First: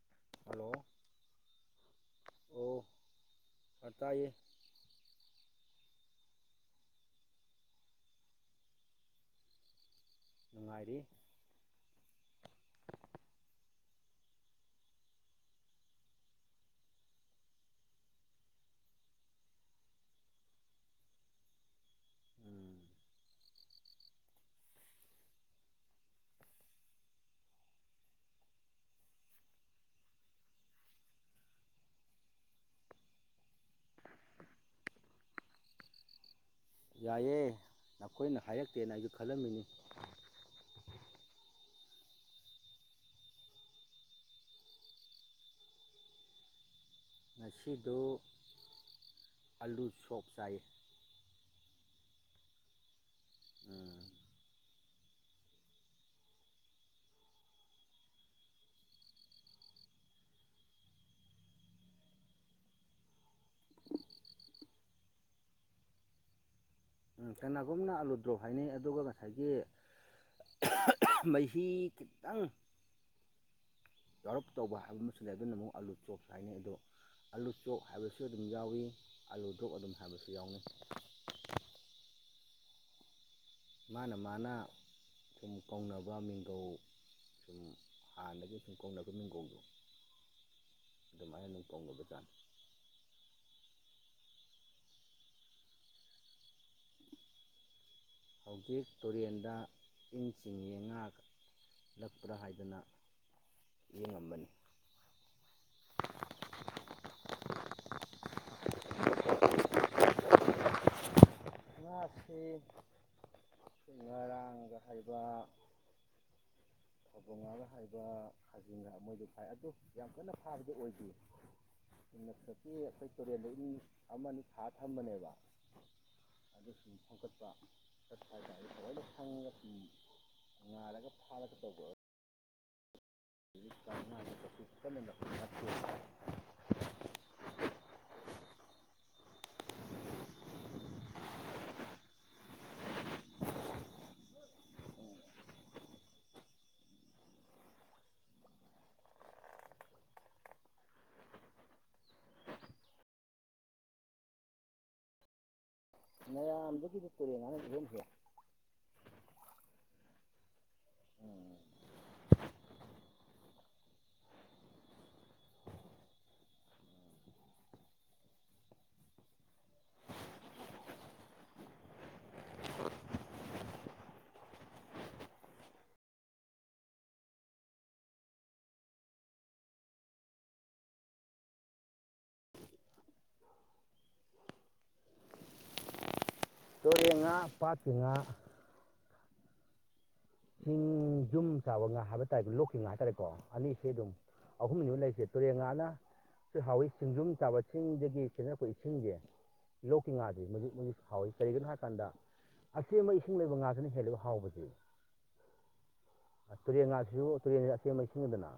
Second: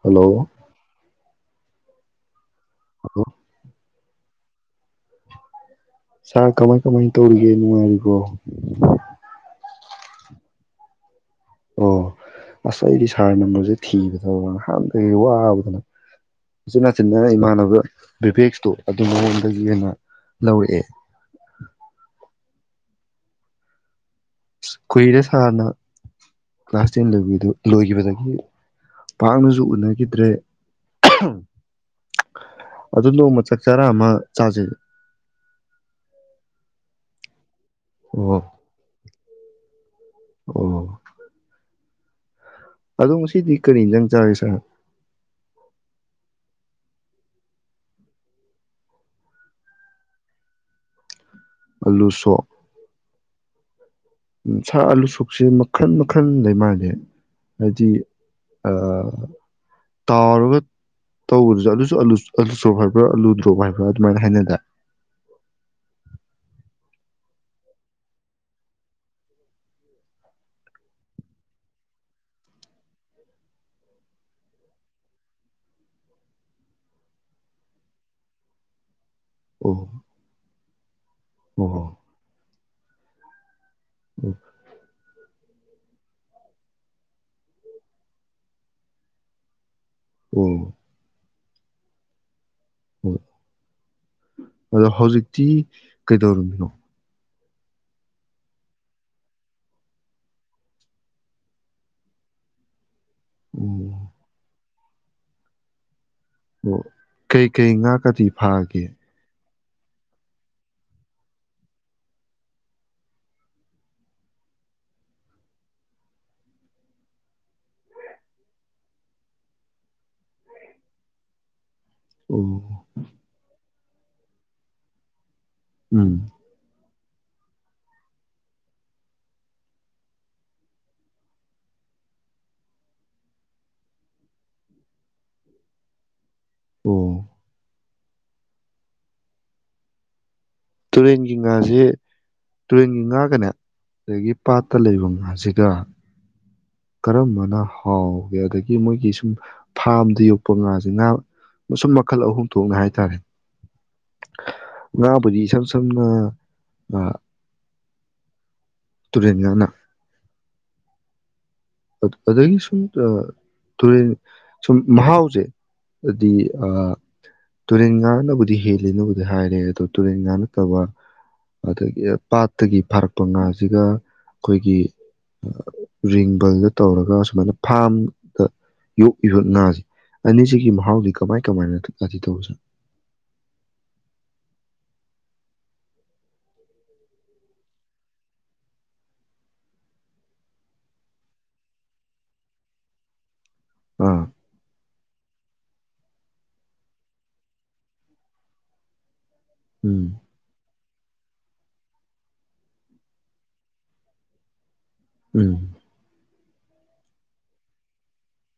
[inaudible] hello hello ꯑꯣ ꯇꯥꯏꯌꯦ sir ꯀꯃꯥꯏ ꯀꯃꯥꯏꯅ ꯇꯧꯔꯤꯒꯦ ꯅꯨꯡꯉꯥꯏꯔꯤꯕꯣ ꯅꯨꯡꯉꯥꯏꯔꯤ ꯑꯣ ꯑꯁ ꯑꯩꯗꯤ ꯁꯥꯔ ꯅꯝꯕꯔꯁꯦ ꯊꯤꯕꯗ ꯅꯍꯥꯟ ꯀꯩꯀ ꯋꯥꯕꯗꯅ ꯏꯆꯤꯟ ꯍꯆꯤꯟꯅ ꯏꯃꯥꯟꯅꯕ ꯚꯦꯚꯦꯛꯁꯇꯣ ꯑꯗꯨ ꯃꯑꯣꯣꯟꯗꯒꯤ ꯍꯦꯟꯅ ꯂꯧꯔꯛꯑꯦ ꯎꯝ ꯀꯨꯏꯔꯦ ꯁꯥꯔꯅ ꯀ꯭ꯂꯥꯁ ꯇꯦꯟ ꯂꯣꯏꯗꯨ ꯂꯣꯏꯈꯤꯕꯗꯒꯤ ꯄꯥꯛꯅꯁꯨ ꯎꯅꯈꯤꯗ꯭ꯔꯦ ꯑꯗꯨ ꯅꯣꯡꯃ ꯆꯥꯛ ꯆꯔꯥ ꯑꯃ ꯆꯥꯖꯩ ꯌꯥꯏꯑꯌꯦ ꯑꯣ ꯅꯈꯣꯏꯅ ꯍꯥꯏꯔꯛꯇꯦꯅ ꯑꯩ ꯈꯜꯂꯝꯃꯤꯅꯤ ꯑꯣ ꯑꯗꯣ ꯉꯁꯤꯗꯤ ꯀꯔꯤ ꯏꯟꯁꯥꯡ ꯆꯥꯔꯒꯦ ꯉꯁꯤꯗ ꯑꯂꯨ ꯁꯣꯞ ꯆꯥꯏꯌꯦ ꯑꯂꯨꯁꯣꯛ ꯎꯝ [inaudible] [unintelligible] ꯎ ꯁꯥꯔ ꯑꯥꯂꯨꯁꯨꯣꯛꯨꯞꯁꯦ ꯃꯈꯟ ꯃꯈꯟ ꯂꯩ ꯃꯥꯜꯅꯦ ꯍꯥꯏꯗꯤ ꯑ ꯇꯥꯎꯔꯒ ꯇꯧꯕꯗꯨꯗ ꯑꯂꯨꯁꯨ ꯑꯂꯨ ꯑꯥꯂꯨ ꯁ꯭ꯔꯣꯞ ꯍꯥꯏꯕ꯭ꯔꯥ ꯑꯥꯂꯨ ꯗ꯭ꯔꯣꯞ ꯍꯥꯏꯕ꯭ꯔꯥ ꯑꯗꯨꯃꯥꯏꯅ ꯍꯥꯏꯅꯗꯥ ꯀꯅꯥꯒꯨꯝꯅ ꯑꯥꯂꯨꯗ꯭ꯔꯣꯞ ꯍꯥꯏꯅꯩ ꯑꯗꯨꯒ ꯉꯁꯥꯏꯒꯤ ꯃꯍꯤ ꯈꯤꯇꯪ ꯌꯥꯎꯔꯞ ꯇꯧꯕ ꯍꯥꯏꯕ ꯑꯃꯁꯨ ꯂꯩ ꯑꯗꯨꯅ ꯑꯃꯨꯛ ꯑꯥꯂꯨ ꯆꯣꯞ ꯍꯥꯏꯅꯩ ꯑꯗꯣ ꯑꯥꯂꯨ ꯆꯣꯞ ꯍꯥꯏꯕꯁꯨ ꯑꯗꯨꯝ ꯌꯥꯎꯏꯤ ꯑꯥꯂꯨ ꯆꯣꯞ ꯑꯣ ꯑꯗꯨꯝ ꯍꯥꯏꯕꯁꯨ ꯌꯥꯎꯅꯩ ꯑꯣ ꯍꯣ ꯃꯥꯅ ꯃꯥꯅ ꯁꯨꯝ ꯀꯧꯅꯕ ꯃꯤꯡꯒꯧ ꯁꯨꯝ ꯍꯥꯟꯅꯗꯒꯤ ꯁꯨꯝ ꯀꯧꯅꯕ ꯃꯤꯡꯒꯧꯗꯣ ꯎꯝ ꯑꯗꯨꯃꯥꯏꯅ ꯗꯨꯝ ꯀꯧꯕ ꯖꯥꯥꯠꯅ ꯑꯣ ꯑꯗꯣ ꯍꯧꯖꯤꯛꯇꯤ ꯀꯩꯗꯧꯔꯝꯃꯤꯅꯣ ꯍꯧꯖꯤꯛ ꯇꯨꯔꯦꯟꯗ ꯏꯟ ꯆꯤꯡꯉꯤ ꯉꯥ ꯂꯛꯄ꯭ꯔꯥ ꯍꯥꯏꯗꯅ ꯌꯦꯡ ꯑꯣ ꯉꯝꯕꯅꯤ ꯑꯣ ꯀꯩꯀꯩ ꯉꯥꯛꯀꯗꯤ ꯐꯥꯒꯦ [inaudible] [unintelligible] ꯉꯥꯁꯤ ꯉꯔꯥꯡꯒ ꯍꯥꯏꯕ ꯐꯥꯕꯣꯡꯉꯥꯒ ꯍꯩꯕ ꯈꯥꯖꯤꯡꯒ ꯍꯥꯢꯕ ꯃꯣꯏꯗꯣ ꯐꯥꯏ ꯑꯗꯨ ꯌꯥꯝ ꯀꯟꯅ ꯐꯥꯕꯗꯨ ꯑꯣꯏꯗꯦ ꯅꯠꯇ꯭ꯔꯀꯤ ꯑꯣ ꯑꯩꯈꯣꯏ ꯇꯨꯔꯦꯟ ꯂꯩꯅꯤ ꯑꯃꯅꯤ ꯊꯥ ꯊꯝꯕꯅꯦꯕ ꯎꯝ ꯑꯗꯨ ꯁꯨꯝ ꯁꯦꯝꯀꯠꯄꯠꯄ ꯍꯥꯏꯇꯥꯔꯗꯤ ꯂꯣꯏꯅ ꯁꯪꯉꯒ ꯁꯨꯝ ꯉꯥꯏꯔꯒ ꯐꯥꯔꯒ ꯇꯧꯕꯕ ꯑꯣ ꯇꯨꯔꯦꯟꯒꯤ ꯉꯥꯁꯦ ꯇꯨꯔꯦꯟꯒꯤ ꯉꯥꯒꯅꯦ ꯑꯗꯒꯤ ꯄꯥꯠꯇ ꯂꯩꯕ ꯉꯥꯁꯤꯒ ꯀꯔꯝꯕꯅ ꯍꯥꯎꯒꯦ ꯑꯗꯒꯤ ꯃꯣꯏꯒꯤ ꯁꯨꯝ ꯐꯥꯔꯝꯗ ꯌꯣꯛꯄ ꯉꯥꯁꯦ ꯉꯥ ꯃꯁꯨꯝ ꯃꯈꯜ ꯑꯍꯨꯝ ꯊꯣꯛꯅ ꯍꯥꯏꯇꯥꯔꯦ ꯉꯥꯕꯨꯗꯤ ꯏꯁꯝ ꯁꯝꯅ ꯃꯌꯥꯝ ꯗꯩꯗꯤ ꯇꯨꯔꯦꯜ ꯉꯥꯅꯥ ꯏꯍꯦꯟ ꯍꯦꯟꯂꯦ ꯇꯨꯔꯦꯟ ꯉꯥꯅ ꯑꯗꯒꯤ ꯁꯨꯝ ꯇꯨꯔꯦꯟ ꯁꯨꯝ ꯃꯍꯥꯎꯁꯦꯗꯤ ꯇꯨꯔꯦꯟ ꯉꯥꯅꯕꯨꯗꯤ ꯍꯦꯂꯦꯅꯕꯨꯗꯤ ꯍꯥꯏꯔꯦ ꯑꯗꯣ ꯇꯨꯔꯦꯟ ꯉꯥ ꯅꯠꯇꯕ ꯑꯗꯒꯤ ꯄꯥꯠꯇꯒꯤ ꯐꯥꯔꯛꯄ ꯉꯥꯁꯤꯒ ꯑꯩꯈꯣꯏꯒꯤ ꯔꯤꯡꯕꯜꯗ ꯇꯧꯔꯒ ꯁꯨꯃꯥꯏꯅ ꯐꯥꯔꯝꯗ ꯌꯣꯛꯏꯕ ꯉꯥꯁꯦ ꯑꯅꯤꯁꯤꯒꯤ ꯃꯍꯥꯎꯗꯤ ꯀꯃꯥꯏ ꯀꯃꯥꯏꯅꯗꯤ ꯇꯧꯕꯁꯦ ꯇꯨꯔꯦꯜ ꯉꯥ ꯄꯥꯠꯀꯤ ꯉꯥ ꯁꯤꯡ ꯌꯨꯝ ꯆꯥꯕ ꯉꯥ ꯍꯥꯏꯕ ꯇꯥꯦꯣ ꯂꯣꯛꯈꯤꯕ ꯉꯥ ꯍꯥꯏꯇꯥꯔꯦꯀꯣ ꯑꯅꯤ ꯁꯦ ꯑꯗꯨꯝ ꯑꯥ ꯑꯍꯨꯝꯅꯦꯕ ꯂꯩꯥꯏꯁꯤ ꯇꯨꯔꯦꯟ ꯉꯥꯅ ꯍꯥꯎꯋꯤ ꯆꯤꯡꯖꯨꯝ ꯆꯥꯕ ꯆꯤꯡꯗꯒꯤ ꯆꯦꯟꯊꯔꯛꯄ ꯏꯁꯤꯡꯁꯦ ꯎꯝ ꯂꯧꯀꯤ ꯉꯗꯤ ꯍꯥꯎꯏ ꯀꯔꯤꯒꯤꯅꯣ ꯍꯥꯏ ꯀꯥꯟꯗ ꯑꯆꯦꯟꯕ ꯏꯁꯤꯡ ꯂꯩꯕ ꯉꯥꯁꯤꯅ ꯍꯦꯜꯂꯕ ꯍꯥꯎꯕꯁꯦ ꯎꯝ ꯇꯨꯔꯦꯟ ꯉꯥꯁꯤꯁꯨ ꯇꯨꯔꯦꯟꯁꯤ ꯑꯆꯦꯟꯕ ꯏꯁꯤꯡꯗꯅ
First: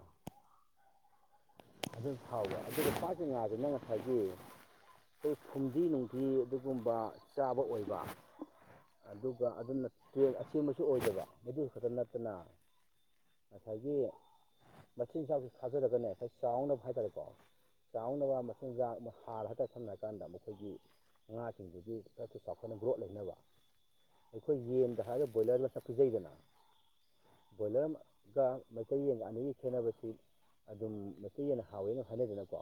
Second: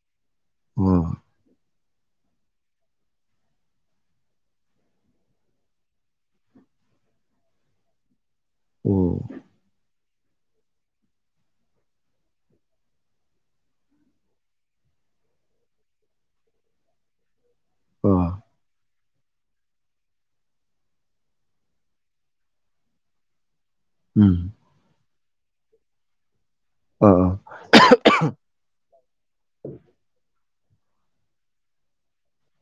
ꯑꯥ ꯑꯗꯨꯝ ꯍꯥꯎꯕ ꯑꯗꯨꯒ ꯄꯥꯀꯤ ꯉꯥꯁꯤꯅ ꯉꯁꯥꯏꯒꯤ ꯑꯩꯈꯣꯏ ꯐꯨꯝꯗꯤ ꯅꯨꯡꯗꯤ ꯑꯗꯨꯒꯨꯝꯕ ꯆꯥꯕ ꯑꯣꯏꯕ ꯑꯣ ꯑꯗꯨꯒ ꯑꯗꯨꯅ ꯇꯨꯔꯦꯟ ꯑꯆꯦꯟꯕꯁꯨ ꯑꯣꯏꯗꯕ ꯑꯗꯨ ꯈꯛꯇ ꯅꯠꯇꯅ ꯉꯁꯥꯏꯒꯤ ꯃꯆꯤꯟꯖꯥꯛꯁꯨ ꯊꯥꯗꯔꯒꯅꯦ ꯉꯁꯥꯏ ꯆꯥꯎꯅꯕ ꯍꯥꯏꯇꯥꯔꯦꯀꯣ ꯑꯥ ꯆꯥꯎꯅꯕ ꯃꯆꯤꯟꯖꯥꯛ ꯑꯃ ꯍꯥꯔ ꯍꯥꯏꯇꯥꯔꯦ ꯁꯝꯅꯔꯀꯥꯟꯗ ꯃꯈꯣꯏꯒꯤ ꯉꯥꯁꯤꯡꯗꯨꯗꯤ ꯈꯔꯊꯨꯅ ꯆꯥꯎꯈꯠꯅ ꯒ꯭ꯔꯣꯠ ꯂꯩꯅꯕ ꯎꯝ ꯑꯩꯈꯣꯏ ꯌꯦꯟꯗ ꯍꯥꯏꯔꯒ ꯕꯣꯏꯂꯔ ꯃꯆꯥ ꯄꯤꯖꯩꯗꯅ ꯑꯥ ꯑꯥ ꯕꯣꯏꯂꯔꯒ ꯃꯩꯇꯩ ꯌꯦꯟ ꯑꯅꯤꯒꯤ ꯈꯦꯠꯅꯕꯁꯤ ꯑꯗꯨꯝ ꯃꯩꯇꯩ ꯌꯦꯟꯅ ꯍꯥꯎꯋꯦꯅ ꯍꯥꯏꯅꯩꯗꯅꯀꯣ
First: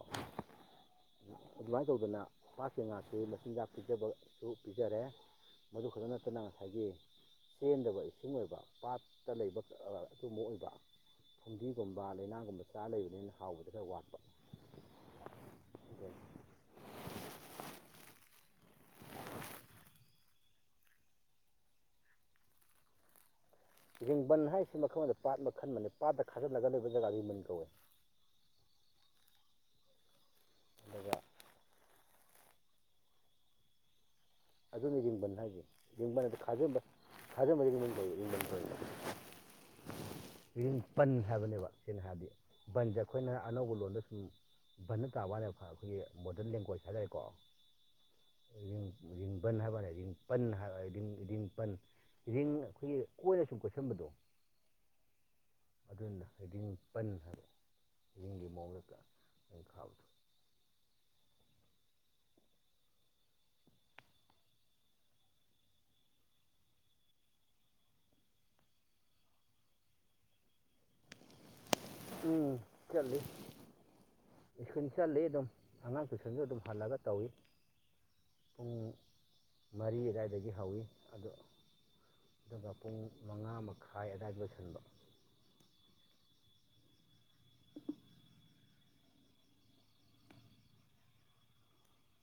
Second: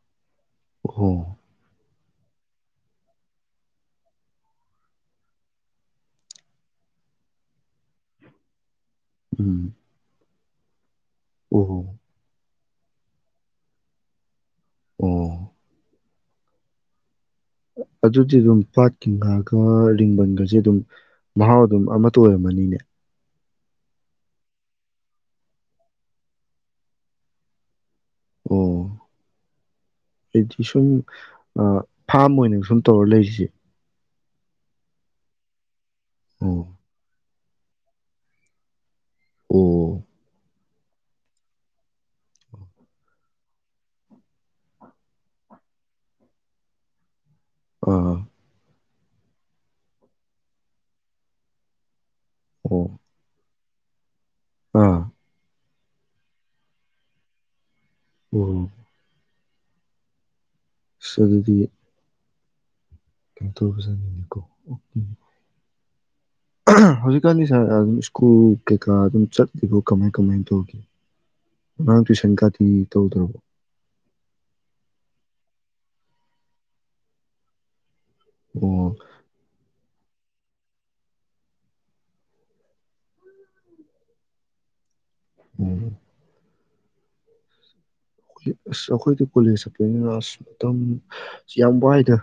ꯑꯣ ꯑꯗꯨꯃꯥꯏꯅ ꯇꯧꯗꯅ ꯄꯥꯠꯀꯤ ꯉꯥꯁꯤ ꯃꯆꯤꯟꯖꯥꯛ ꯄꯤꯖꯕꯁꯨ ꯄꯤꯖꯔꯦ ꯃꯗꯨ ꯈꯛꯇ ꯅꯠꯇꯅ ꯉꯁꯥꯏꯒꯤ ꯆꯦꯟꯗꯕ ꯏꯁꯤꯡ ꯑꯣꯏꯕ ꯄꯥꯠꯇ ꯎꯝ ꯂꯩꯕ ꯑꯗꯨꯃ ꯑꯣꯏꯕ ꯑꯣ ꯐꯨꯝꯗꯤꯒꯨꯝꯕ ꯂꯩꯅꯥꯡꯒꯨꯝꯕ ꯁꯥ ꯂꯩꯕꯅꯤꯅ ꯍꯥꯎꯕꯗꯤ ꯈꯔ ꯋꯥꯠꯄ ꯑꯣ ꯑꯗꯨꯗꯤ ꯑꯗꯨꯝ ꯄꯥꯠꯀꯤ ꯉꯥꯒ ꯔꯤꯡꯕꯟꯒꯁꯦ ꯑꯗꯨꯝ ꯃꯍꯥꯎ ꯑꯗꯨꯝ ꯑꯃꯠꯇ ꯑꯣꯏꯔꯝꯒꯅꯤꯅꯦ ꯔꯤꯡꯕꯟ ꯍꯥꯏꯁꯤ ꯃꯈꯜ ꯑꯃꯗ ꯄꯥꯠ ꯃꯈꯟ ꯃꯅꯦ ꯄꯥꯠꯇ ꯈꯥꯖꯤꯜꯂꯒ ꯂꯩꯕ ꯖꯒꯥꯗꯨ ꯔꯤꯡꯕꯟ ꯀꯧꯋꯦ ꯑꯣ ꯑꯩꯗꯤ ꯁꯨꯝ ꯑꯗꯨꯒ ꯑ ꯐꯥꯝ ꯑꯣꯏꯅ ꯁꯨꯝ ꯇꯧꯔ ꯂꯩꯔꯤꯁꯦ ꯑꯗꯨꯅꯦ ꯔꯤꯡꯕꯟ ꯍꯥꯏꯁꯦ ꯔꯤꯡꯕꯟ ꯍꯥꯏꯗꯤ ꯑꯣ ꯈꯖꯟꯕ ꯈꯖꯟꯕꯁꯦ ꯔꯤꯡꯕꯟ ꯀꯧꯑꯦ [inaudible] ꯑꯣ ꯔꯤꯡꯄꯟ ꯍꯥꯏꯕꯅꯦꯕ ꯁꯦꯡꯅ ꯍꯥꯏꯔꯗꯤ ꯕꯟꯁꯦ ꯑꯩꯈꯣꯏꯅ ꯑꯅꯧꯕ ꯂꯣꯟꯗ ꯁꯨꯝ ꯕꯟꯗ ꯇꯥꯕ ꯋꯥꯅꯦꯕ ꯑꯩꯈꯣꯏꯒꯤ ꯃꯣꯗ꯭ꯔꯟ ꯂꯦꯡꯒ꯭ꯋꯦꯖ ꯍꯥꯏꯇꯥꯔꯦꯀꯣ ꯑ ꯔꯤꯡꯕꯟ ꯍꯥꯏꯕꯅꯦ ꯔꯤꯡꯄꯟ [inaudible] ꯔꯤꯡꯄꯟ ꯎꯝ ꯁꯟꯕꯗꯣ ꯑꯥ ꯑꯗꯨꯅ [inaudible] ꯔꯤꯡꯄꯟ ꯍꯥꯏꯕ ꯌꯤꯡꯒꯤ ꯑꯣ ꯃꯑꯣꯡꯗ ꯇ ꯍ ꯈꯥꯎꯗ ꯁ ꯑꯩꯗꯤ ꯀꯩ [inaudible] ꯇꯧꯕ [inaudible] ꯅꯦꯀꯣ ꯑꯣꯀꯦ ꯍꯧꯖꯤꯛꯀꯥꯟꯗꯤ ꯁꯥꯔ ꯑꯗꯨꯝ ꯁ꯭ꯀꯨꯜ ꯀꯩꯀꯥ ꯑꯗꯨꯝ ꯆꯠꯂꯤꯕꯣ ꯀꯃꯥꯏ ꯀꯃꯥꯏ ꯇꯧꯒ ꯎꯝ ꯆꯠꯂꯤ ꯁ꯭ꯀꯨꯜ ꯆꯠꯂꯤ ꯑꯗꯨꯝ ꯑꯉꯥꯡ ꯇ꯭ꯨꯏꯁꯟꯁꯨ ꯑꯗꯨꯝ ꯍꯜꯂꯒ ꯇꯧꯏ ꯑꯣ ꯄꯨꯡ ꯃꯔꯤ ꯑꯗꯥꯏꯗꯒꯤ ꯍꯧꯋꯤ ꯑꯗꯣ ꯑꯗꯨꯒ ꯄꯨꯡ ꯃꯉꯥ ꯃꯈꯥꯏ ꯑꯗꯨꯋꯥꯏꯗ ꯂꯣꯏꯁꯤꯟꯕ ꯎꯝ ꯑꯁ ꯑꯩꯈꯣꯏꯗꯤ ꯀꯣꯂꯦꯖ ꯆꯠꯄꯅꯤꯅ ꯑꯁ ꯃꯇꯝ ꯌꯥꯝ ꯋꯥꯏꯗ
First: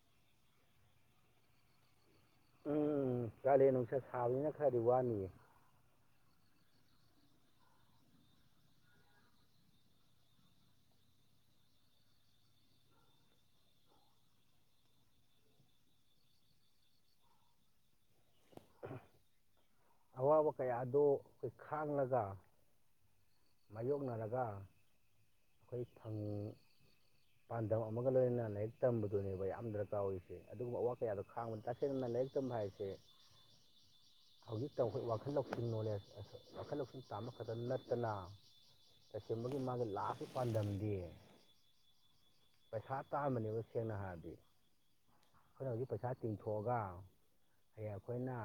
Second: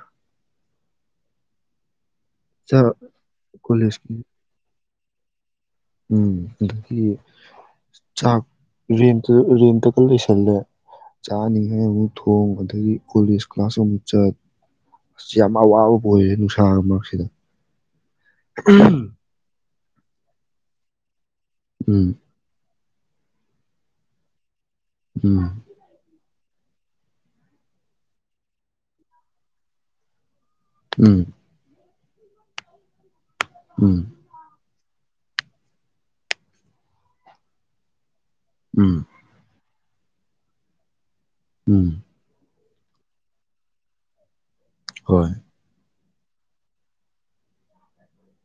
ꯎꯝ ꯎꯝ ꯀꯥꯂꯦꯟ ꯅꯨꯡꯁꯥ ꯀꯣꯂꯦꯖꯀꯤ ꯁꯥꯕꯅꯤꯅ ꯈꯔꯗꯤ ꯋꯥꯅꯤ ꯎꯦ ꯎꯝ ꯑꯗꯒꯤ ꯆꯥꯛ ꯔꯦꯟ ꯔꯦꯟꯇꯒ ꯂꯩꯁꯜꯂꯦ ꯆꯥꯅꯤꯉꯥꯏ ꯑꯃꯨꯛ ꯊꯣꯡ ꯑꯗꯒꯤ ꯀꯣꯂꯦꯖ ꯀ꯭ꯂꯥꯁ ꯑꯃꯨꯛ ꯆꯠ ꯑ ꯌꯥꯝ ꯑꯋꯥꯕꯕꯨ ꯑꯣꯏꯔꯦ ꯅꯨꯡꯁꯥ ꯃꯔꯛꯁꯤꯗ ꯑꯋꯥꯕ ꯀꯌꯥꯗꯣ ꯑꯩꯈꯣꯏ ꯎꯝ ꯈꯥꯡꯉꯒ ꯃꯥꯌꯣꯛꯅꯔꯒ ꯎꯝ ꯑꯩꯈꯣꯏ ꯊꯝ ꯄꯥꯟꯗꯝ ꯑꯃꯒ ꯂꯣꯏꯅꯅ ꯂꯥꯏꯔꯤꯛ ꯇꯝꯕꯗꯨꯅꯦꯕ ꯌꯥꯝ ꯗꯔꯀꯥꯔ ꯑꯣꯏ ꯑꯦ ꯑꯗꯨꯒꯨꯝꯕ ꯋꯥ ꯎꯝ ꯀꯌꯥꯗꯣ ꯈꯥꯡꯕ ꯇꯥ ꯁꯦꯡꯅ ꯂꯥꯏꯔꯤꯛ ꯇꯝꯕ ꯍꯥꯏꯁꯦ ꯎꯝ ꯇ ꯑꯩꯈꯣꯏ ꯋꯥꯈꯜ ꯂꯧꯁꯤꯡ ꯅꯣꯂꯦꯖ ꯋꯥꯈꯜ ꯂꯧꯁꯤꯡ ꯇꯥꯟꯕ ꯈꯛꯇꯪ ꯅꯠꯇꯅ ꯎꯝ ꯇꯁꯦꯡꯃꯒꯤ ꯃꯥꯒꯂ ꯂꯥꯁ [unintelligible] ꯄꯥꯟꯗꯝꯗꯤ ꯎꯝ ꯄꯩꯁꯥ ꯇꯥꯕꯅꯦꯕ ꯁꯦꯡꯅ ꯍꯥꯏꯔꯗꯤ ꯍꯣꯏ ꯈꯣꯏꯅ ꯍꯖꯤꯛ [unintelligible] ꯇꯤꯡꯊꯣꯛꯑꯒ ꯍꯌꯦꯡ ꯑꯩꯈꯣꯏꯅ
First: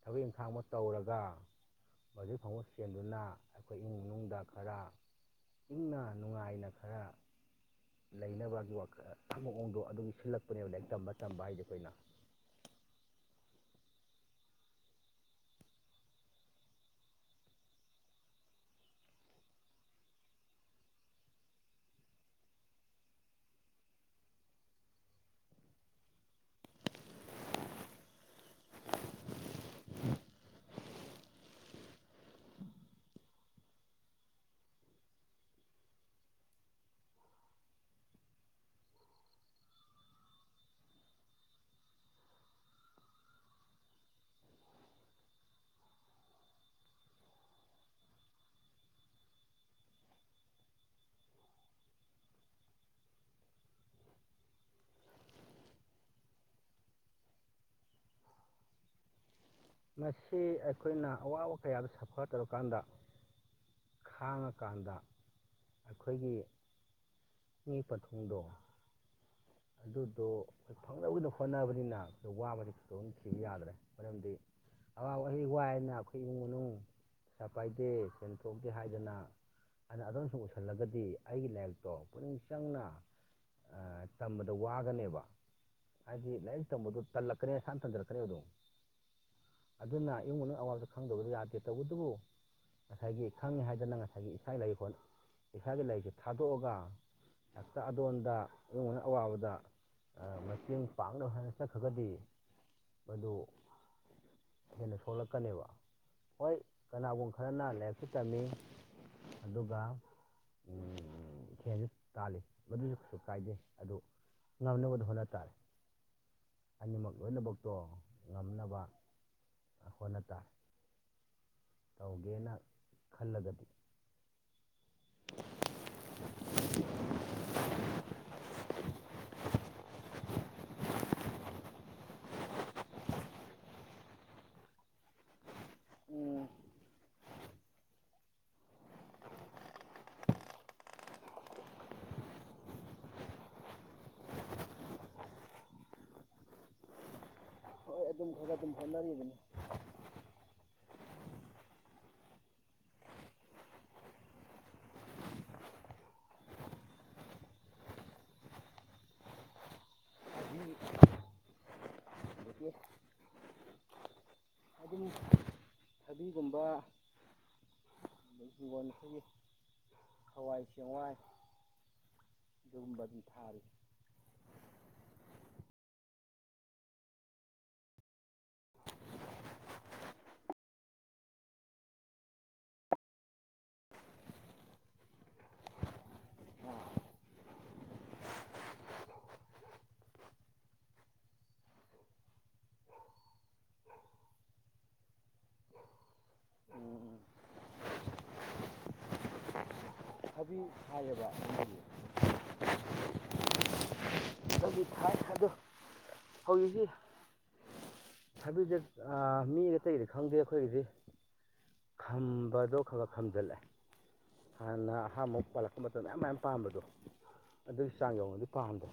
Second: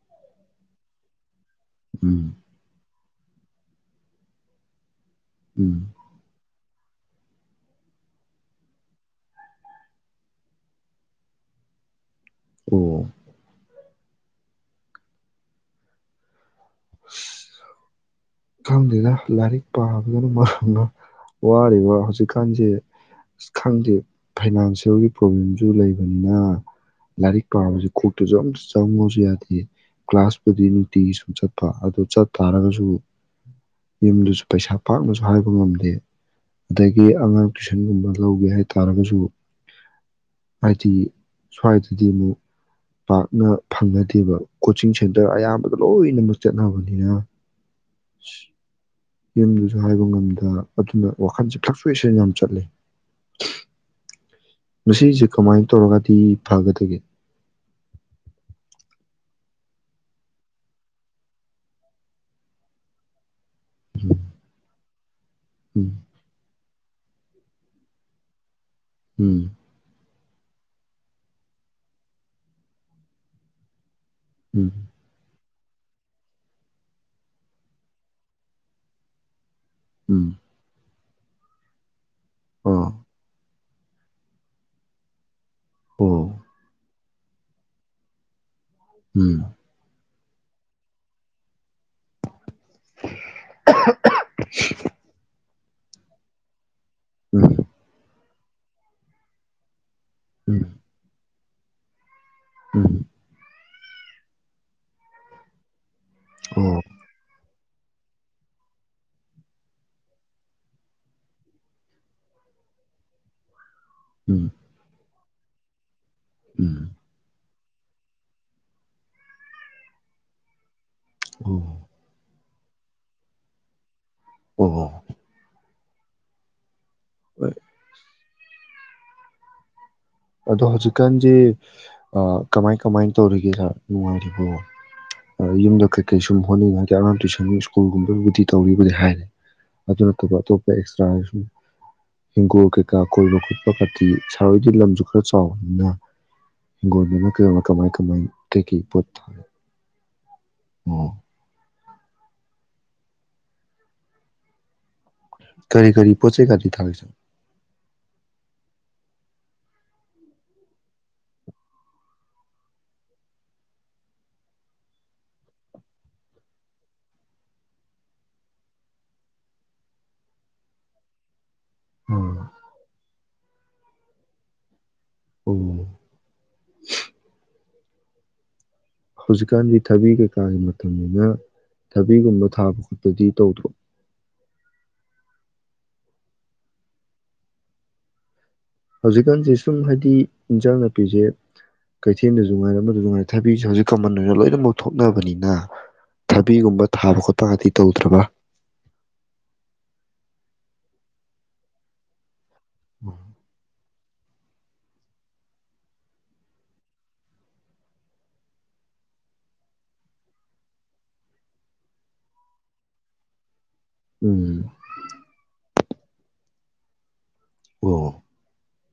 ꯊꯕꯛ ꯏꯪꯈꯥꯡꯃ ꯇꯧꯔꯒ ꯎꯝ ꯋꯥꯖꯦ ꯐꯪꯉꯣꯏ ꯆꯦꯟꯗꯨꯅ ꯑꯩꯈꯣꯏ ꯏꯃꯨꯡ ꯃꯅꯨꯡꯗ ꯈꯔ ꯎꯝ ꯏꯪꯅ ꯅꯨꯡꯏꯅ ꯈꯔ ꯂꯩꯅꯕꯒꯤ ꯋꯥꯈꯜ ꯃꯑꯣꯡꯗꯣ ꯑꯗꯨꯒꯤ ꯁꯤꯜꯂꯛꯄꯅꯦꯕ ꯂꯥꯏꯔꯤꯛ ꯇꯝꯕ ꯇꯝꯕ ꯍꯥꯏꯗꯤ ꯑꯩꯈꯣꯏꯅ ꯑꯣ ꯑꯁ ꯈꯪꯗꯦꯗ ꯂꯥꯏꯔꯤꯛ ꯄꯥꯕꯗꯨꯅ ꯃꯔꯝ ꯋꯥꯔꯤꯕ ꯍꯧꯖꯤꯛꯀꯥꯟꯁꯦ ꯑꯁ ꯈꯪꯗꯦ ꯐꯥꯏꯅꯥꯟꯁꯤꯌꯦꯜꯒꯤ ꯄ꯭ꯔꯣꯕ꯭ꯂꯦꯝꯁꯨ ꯂꯩꯕꯅꯤꯅ ꯂꯥꯏꯔꯤꯛ ꯄꯥꯕꯕꯁꯤ ꯀꯣꯛꯇꯁꯨ ꯑꯝꯇ ꯆꯪꯉꯁꯨ ꯌꯥꯗꯦ ꯀ꯭ꯂꯥꯁꯄꯨꯗꯤ ꯅꯨꯡꯇꯤꯒꯤ ꯁꯨꯝ ꯆꯠꯄ ꯑꯗꯨ ꯆꯠ ꯇꯥꯔꯒꯁꯨ ꯌꯨꯝꯗꯁꯨ ꯄꯩꯁꯥ ꯄꯥꯛꯅꯁꯨ ꯍꯥꯏꯕ ꯉꯝꯗꯦ ꯑꯗꯒꯤ ꯑꯉꯥꯡ ꯇ꯭ꯏꯁꯟꯒꯨꯝꯕ ꯂꯧꯒꯦ ꯍꯥꯏꯇꯥꯔꯒꯁꯨ ꯍꯥꯏꯗꯤ ꯁ꯭ꯋꯥꯏꯗꯗꯤ ꯑꯃꯨꯛ ꯄꯥꯛꯅ ꯐꯪꯅꯗꯦꯕ ꯀꯣꯆꯤꯡ ꯁꯦꯟꯇꯔ ꯑꯌꯥꯝꯕꯗ ꯂꯣꯏꯅꯃꯛ ꯆꯠꯅꯕꯅꯤꯅ ꯌꯨꯝꯗꯨꯁꯨ ꯍꯥꯏꯕ ꯉꯝꯗ ꯑꯗꯨꯗ ꯋꯥꯈꯜꯁꯦ ꯈꯛ ꯁꯣꯏꯁ ꯌꯥꯝ ꯆꯠꯂꯤ ꯃꯁꯤꯁꯤꯁꯦ ꯀꯃꯥꯏꯅ ꯇꯧꯔꯒꯗꯤ ꯐꯒꯗꯒꯦ ꯃꯁꯤ ꯑꯩꯈꯣꯏꯅ ꯑꯋꯥꯕ ꯀꯌꯥꯗ ꯁꯐꯔ ꯇꯧꯔꯀꯥꯟꯗ ꯈꯥꯡꯉꯀꯥꯟꯗ ꯎꯝ ꯑꯩꯈꯣꯏꯒꯤ ꯃꯤ ꯄꯊꯨꯡꯗꯣ ꯎꯝ ꯑꯗꯨꯗꯣ ꯑꯩꯈꯣꯏ ꯐꯪꯅꯕꯒꯤꯅ ꯍꯣꯠꯅꯕꯅꯤꯅ ꯑꯩꯈꯣꯏ ꯋꯥꯕꯗꯤ ꯊꯨꯗꯣꯛꯅ ꯊꯤꯕ ꯌꯥꯗ꯭ꯔꯦ ꯃꯔꯝꯗꯤ ꯎꯝ ꯑꯋꯥ ꯑꯩ ꯋꯥꯏꯅ ꯑꯩꯈꯣꯏ ꯏꯃꯨꯡ ꯃꯅꯨꯡ ꯄꯩꯁꯥ ꯄꯥꯏꯗꯦ ꯁꯦꯟ ꯊꯣꯛꯣꯛꯇꯦ ꯍꯥꯏꯗꯅ ꯑꯗ ꯎꯝ ꯑꯗꯣꯝꯁꯨ ꯎꯁꯜꯂꯒꯗꯤ ꯑꯗꯒꯤ ꯂꯥꯏꯔꯤꯛꯇꯣ ꯄꯨꯛꯅꯤꯡ ꯆꯪꯅ ꯑꯥ ꯑ ꯇꯝꯕꯗ ꯋꯥꯒꯅꯦꯕ ꯑꯣ ꯍꯥꯏꯗꯤ ꯂꯥꯏꯔꯤꯛ ꯇꯝꯕꯗꯣ ꯇꯜꯂꯛꯀꯅꯦ ꯅꯁꯥꯅ ꯇꯟꯖꯔꯛꯀꯅꯦꯕ ꯑꯗꯨꯝ ꯎꯝ ꯑꯗꯨꯅ ꯏꯃꯨꯡꯅ ꯑꯋꯥꯕꯗ ꯈꯪꯗꯕꯗꯤ ꯌꯥꯗꯦ ꯇꯧꯕꯇꯕꯨ ꯉꯁꯥꯏꯒꯤ ꯈꯪꯉꯦ ꯍꯥꯏꯗꯅ ꯉꯁꯥꯏꯒꯤ ꯏꯁꯥꯒꯤ ꯂꯥꯏꯔꯤ ꯏꯁꯥꯒꯤ ꯂꯥꯏꯔꯤꯛꯇꯨ ꯊꯥꯗꯣꯛꯑꯒ ꯎꯝ ꯍꯦꯛꯇ ꯑꯗꯣꯟꯗ ꯏꯃꯨꯡꯅ ꯑꯋꯥꯕꯗ ꯎꯝ ꯃꯇꯦꯡ ꯄꯥꯡꯅꯕ ꯍꯥꯏꯅ ꯆꯠꯈ꯭ꯔꯒꯗꯤ ꯎꯝ ꯃꯗꯨ ꯍꯦꯟꯅ ꯁꯣꯛꯂꯛꯀꯅꯦꯕ ꯍꯣꯏ ꯑꯣ ꯀꯅꯥꯒꯨꯝꯕ ꯈꯔꯅ ꯂꯥꯏꯔꯤꯛꯁꯨ ꯇꯝꯃꯤ ꯑꯗꯨꯒ ꯁꯦꯟꯁꯨ ꯇꯥꯜꯂꯤ ꯃꯗꯨꯁꯨ ꯀꯩꯁꯨ ꯀꯥꯏꯗꯦ ꯑꯗꯨ ꯎꯝ ꯉꯝꯅꯕꯗ ꯍꯣꯠꯅ ꯇꯥꯔꯦ ꯎꯝ ꯑꯅꯤꯃꯛ ꯂꯣꯏꯅꯕꯛ ꯇꯣ ꯉꯝꯅꯕ ꯍꯣꯠꯅ ꯇꯥꯏ ꯑꯣ ꯇꯧꯒꯦꯅ ꯈꯜꯂꯒꯗꯤ ꯑꯣ ꯍꯣ ꯑꯗꯣ ꯍꯧꯖꯤꯛꯀꯥꯟꯖꯦ ꯑ ꯀꯃꯥꯏ ꯀꯃꯥꯏꯅ ꯇꯧꯔꯤꯒꯦ ꯁꯥꯔ ꯅꯨꯡꯉꯥꯏꯔꯤꯕꯣ ꯌꯨꯝꯗ ꯀꯩꯀꯩ ꯁꯨꯝ ꯎꯝ ꯍꯣꯠꯅꯤꯡꯉꯥꯏ ꯑꯉꯥꯡ ꯇꯨꯏꯁꯟ ꯁ꯭ꯀꯨꯜꯨꯝꯕꯕꯨꯗꯤ ꯇꯧꯕꯤꯕꯨꯗꯤ ꯍꯥꯏꯔꯤ ꯑꯗꯨꯅ ꯑꯇꯣꯞ ꯑꯇꯣꯞꯄ ꯑꯦꯁ [unintelligible] ꯍꯤꯡꯒꯣꯜ ꯀꯩꯀꯥ ꯀꯣꯏꯕ ꯈꯣꯠꯄ ꯀꯥꯇꯤ ꯁꯥ ꯍꯣꯏꯒꯤ ꯂꯝꯁꯨ ꯈꯔ ꯆꯥꯎꯕꯅꯤꯅ ꯍꯤꯡꯒꯣꯜꯗꯨꯅ ꯀ ꯀꯃꯥꯏ ꯍꯣꯏ ꯀꯃꯥꯏ ꯑꯗꯨꯝ ꯈꯔ ꯑꯗꯨꯝ ꯀꯩ-ꯀꯩ ꯄꯣꯠ ꯊꯥ ꯍꯣꯠꯅꯔꯤꯕꯅꯤ [unintelligible] ꯅꯣ ꯀꯔꯤ ꯀꯔꯤ ꯄꯣꯆꯦꯀꯥꯗꯤ ꯊꯒꯦ ꯁ ꯊꯕꯤ ꯑꯗꯒꯤ ꯑꯗꯨꯝ ꯊꯕꯤꯒꯨꯝꯕ ꯍꯤꯡꯒꯣꯟ ꯑꯩꯈꯣꯏꯒꯤ ꯍꯋꯥꯏ ꯆꯦꯡꯋꯥꯏ ꯑꯣ ꯨꯗꯨꯝꯕꯗꯤ ꯊꯥꯔꯤ ꯑꯣ ꯍꯧꯖꯤꯛꯀꯥꯟꯗꯤ ꯊꯕꯤ ꯀꯩꯀꯥꯒꯤ ꯃꯇꯝꯅꯤꯅ ꯊꯕꯤꯒꯨꯝꯕ ꯊꯥꯕ ꯈꯣꯠꯄꯗꯤ ꯇꯧꯗ꯭ꯔꯣ ꯍꯧꯖꯤꯛꯀꯥꯟꯁꯦ ꯁꯨꯝ ꯍꯥꯏꯗꯤ ꯏꯟꯖꯥꯡ ꯅꯥꯄꯤꯁꯦ ꯀꯩꯊꯦꯜꯗ ꯉꯥꯏꯔꯦ ꯅꯨꯡꯉꯥꯏꯔꯦ ꯊꯥꯕꯤꯁꯦ ꯍꯧꯖꯤꯛ ꯀꯃꯟ ꯑꯣꯏꯅ ꯂꯣꯏꯅꯃꯛ ꯊꯣꯛꯅꯕꯅꯤꯅ ꯎꯝ ꯊꯕꯤꯒꯨꯝꯕ ꯎꯝ ꯊꯥꯕ ꯈꯣꯠꯄꯒꯗꯤ ꯇꯧꯗꯔ꯭ ꯕ ꯊꯕꯤ ꯊꯥꯏꯌꯦꯕ ꯅꯣꯏꯒꯤ ꯑ ꯑꯗꯨꯗꯤ ꯊꯥꯏ ꯑꯗꯣ ꯍꯧꯖꯤꯛꯁꯤ ꯊꯕꯤꯁꯦ ꯃꯤ ꯑꯇꯩꯒꯤꯗꯤ ꯈꯪꯗꯦ ꯑꯩꯈꯣꯏꯒꯤꯗꯤ ꯈꯝꯕꯗꯣ ꯈꯔ ꯈꯔ ꯈꯝꯖꯤꯜꯂꯦ ꯎꯝ ꯍꯅ ꯑꯍꯥꯃ ꯄꯂꯛ ꯃꯇꯝ ꯃꯌꯥꯝ ꯃꯌꯥꯝ ꯄꯥꯝꯕꯗꯣ ꯑꯗꯨꯒꯤ ꯆꯥꯡ ꯑꯣ ꯌꯧꯅꯗꯤ ꯄꯥꯝꯗ꯭ꯔꯦ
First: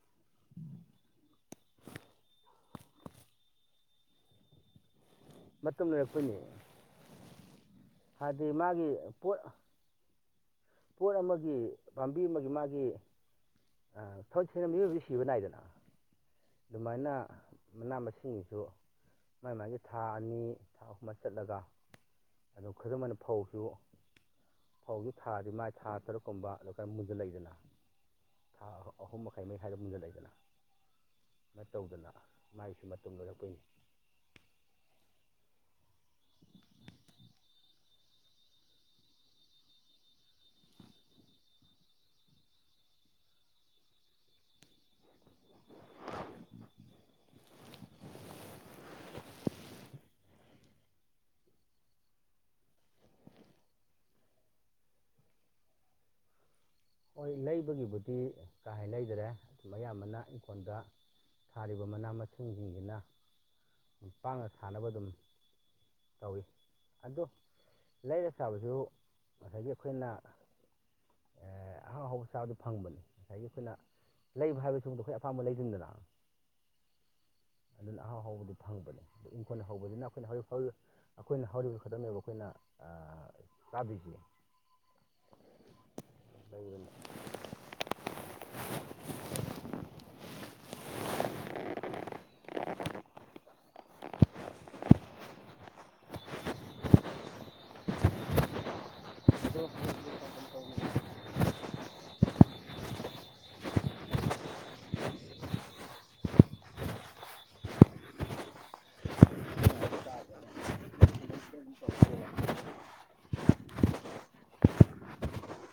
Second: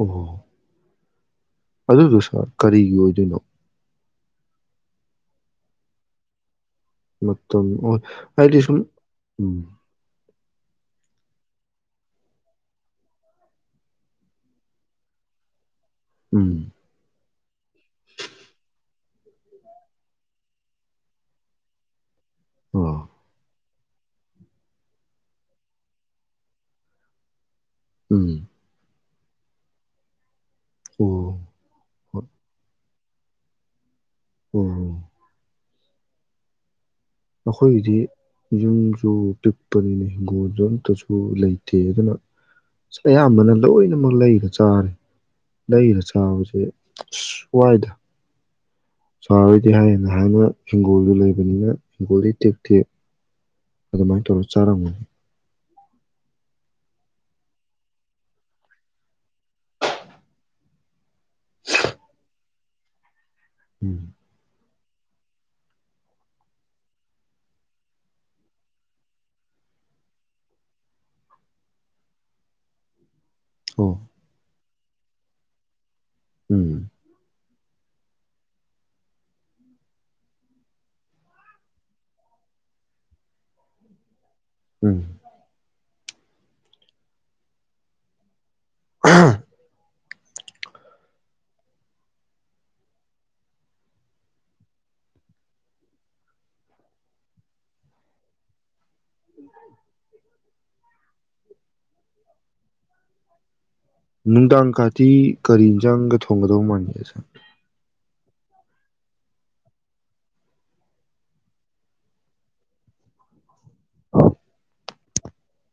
ꯑꯣ ꯑꯗꯨꯗꯣ ꯁꯥꯔ ꯀꯔꯤꯒꯤ ꯑꯣꯏꯗꯣꯏꯅꯣ ꯃꯇꯝꯅꯣꯏ ꯄꯨꯅꯤ ꯃꯇꯝ ꯑꯣ ꯑꯩꯗꯤ ꯁꯨꯝ ꯄꯣꯠ ꯎꯝ ꯄꯣꯠ ꯑꯃꯒꯤ ꯄꯥꯝꯕꯤ ꯑꯃꯒꯤ ꯃꯥꯒꯤ ꯊꯕ ꯁ ꯃꯤꯑꯣꯏꯕꯕꯁꯤ ꯁꯤꯕ ꯅꯥꯏꯗꯅ ꯎꯝ ꯑꯗꯨꯃꯥꯏꯅ ꯃꯅꯥ ꯃꯁꯤꯡꯁꯨ ꯃꯥꯏ ꯃꯥꯒꯤ ꯊꯥ ꯑꯅꯤ ꯊꯥ ꯑꯍꯨꯝ ꯆꯠꯂꯒ ꯑꯗꯨ ꯈꯨꯗꯝ ꯑꯣ ꯑꯣꯏꯅ ꯐꯧꯁꯨ ꯐꯧꯁꯨ ꯊꯥꯗꯤ ꯃꯥꯏ ꯊꯥ ꯇꯔꯨꯛꯀꯨꯝꯕ ꯑꯗꯨ ꯀ ꯃꯨꯟꯖꯜꯂꯛꯏꯗꯅ ꯎꯝ ꯊꯥ ꯑꯍꯨꯝ ꯃꯈꯩ ꯃꯩꯔꯤꯈꯥꯏꯗ ꯃꯨꯟꯖꯂꯩꯗꯅ ꯑꯣ ꯁꯨꯃꯥꯏꯅ ꯇꯧꯗꯅ ꯍꯣꯏ ꯃꯥꯏꯁꯨ ꯃꯠ ꯇꯨꯝꯅꯔꯛꯄꯣꯏꯅꯤ ꯑꯣ ꯑꯩꯈꯣꯏꯒꯤꯗꯤ ꯌꯨꯝꯁꯨ ꯄꯤꯛꯄꯅꯤꯅꯦ ꯍꯤꯡꯒꯣꯜꯁꯨ ꯑꯝꯇꯁꯨ ꯂꯩꯇꯦ ꯑꯗꯨꯅ ꯑꯌꯥꯝꯕꯅ ꯂꯣꯏꯅꯃꯛ ꯂꯩꯔ ꯆꯥꯔꯦ ꯂꯩꯔ ꯆꯥꯕꯁꯦ ꯁ꯭ꯋꯥꯏꯗ ꯆꯥꯔꯣꯏꯗꯤ ꯍꯥꯏꯌꯦꯅ ꯍꯥꯏꯅ ꯍꯤꯡꯒꯣꯜꯗꯨ ꯂꯩꯕꯅꯤꯅ ꯍꯤꯡꯒꯣꯜꯗꯤ ꯇꯦ ꯇꯦꯛ ꯑꯗꯨꯃꯥꯏꯅ ꯇꯧꯔꯒ ꯆꯥꯔꯝꯒꯅꯤ ꯍꯣꯏ ꯂꯩꯕꯒꯤꯕꯨꯗꯤ ꯀꯥꯏ ꯂꯩꯗ꯭ꯔꯦ ꯑꯌꯥꯝꯕꯅ ꯏꯪꯈꯣꯜꯗ ꯊꯥꯔꯤꯕ ꯃꯅꯥ ꯃꯁꯤꯡꯁꯤꯡꯁꯤꯅ ꯎꯝ ꯎꯄꯥꯥꯡꯉ ꯁꯥꯟꯅꯕ ꯑꯗꯨꯝ ꯇꯧꯋꯤ ꯑꯗꯣ ꯂꯩꯥꯏꯔ ꯆꯕꯁꯨ ꯉꯁꯥꯏꯒꯤ ꯑꯩꯈꯣꯏꯅ ꯑ ꯑꯍꯥꯎ ꯍꯥꯎ ꯆꯥꯕꯗꯣ ꯐꯪꯕꯅꯦ ꯉꯁꯥꯏꯒꯤ ꯑꯩꯈꯣꯏꯅ ꯑꯣ ꯂꯩꯕ ꯍꯥꯏꯕꯁꯤ ꯁꯨꯝꯗ ꯑꯩꯈꯣꯏ ꯑꯄꯥꯝꯕ ꯂꯩꯗꯅꯤꯗꯅ ꯎꯝ ꯑꯗꯨꯅ ꯑꯍꯥꯎ ꯍꯧꯕꯗꯤ ꯐꯪꯕꯅꯦ ꯑꯗꯨ ꯏꯪꯈꯣꯜꯅ ꯍꯧꯕꯁꯤꯅ ꯑꯩꯈꯣꯏꯅ ꯍꯧꯔꯤ ꯍꯧꯔꯤ ꯑꯩꯈꯣꯏꯅ ꯍꯧꯔꯤꯕ ꯈꯨꯗꯝꯅꯦꯕ ꯑꯩꯈꯣꯏꯅ ꯑꯥ ꯆꯗꯨꯏꯁꯦ ꯎꯝ [inaudible] ꯑꯗꯣ ꯅꯨꯡꯗꯥꯡ ꯀꯥꯇꯤ ꯀꯔꯤ ꯌꯦꯟꯁꯥꯡꯒ ꯊꯣꯡꯒꯗꯧ ꯃꯥꯟꯒꯦ ꯁꯥꯔ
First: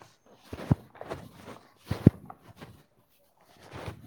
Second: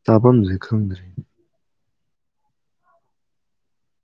ꯇꯥꯐꯝꯁꯦ ꯈꯪꯗ꯭ꯔꯔꯤ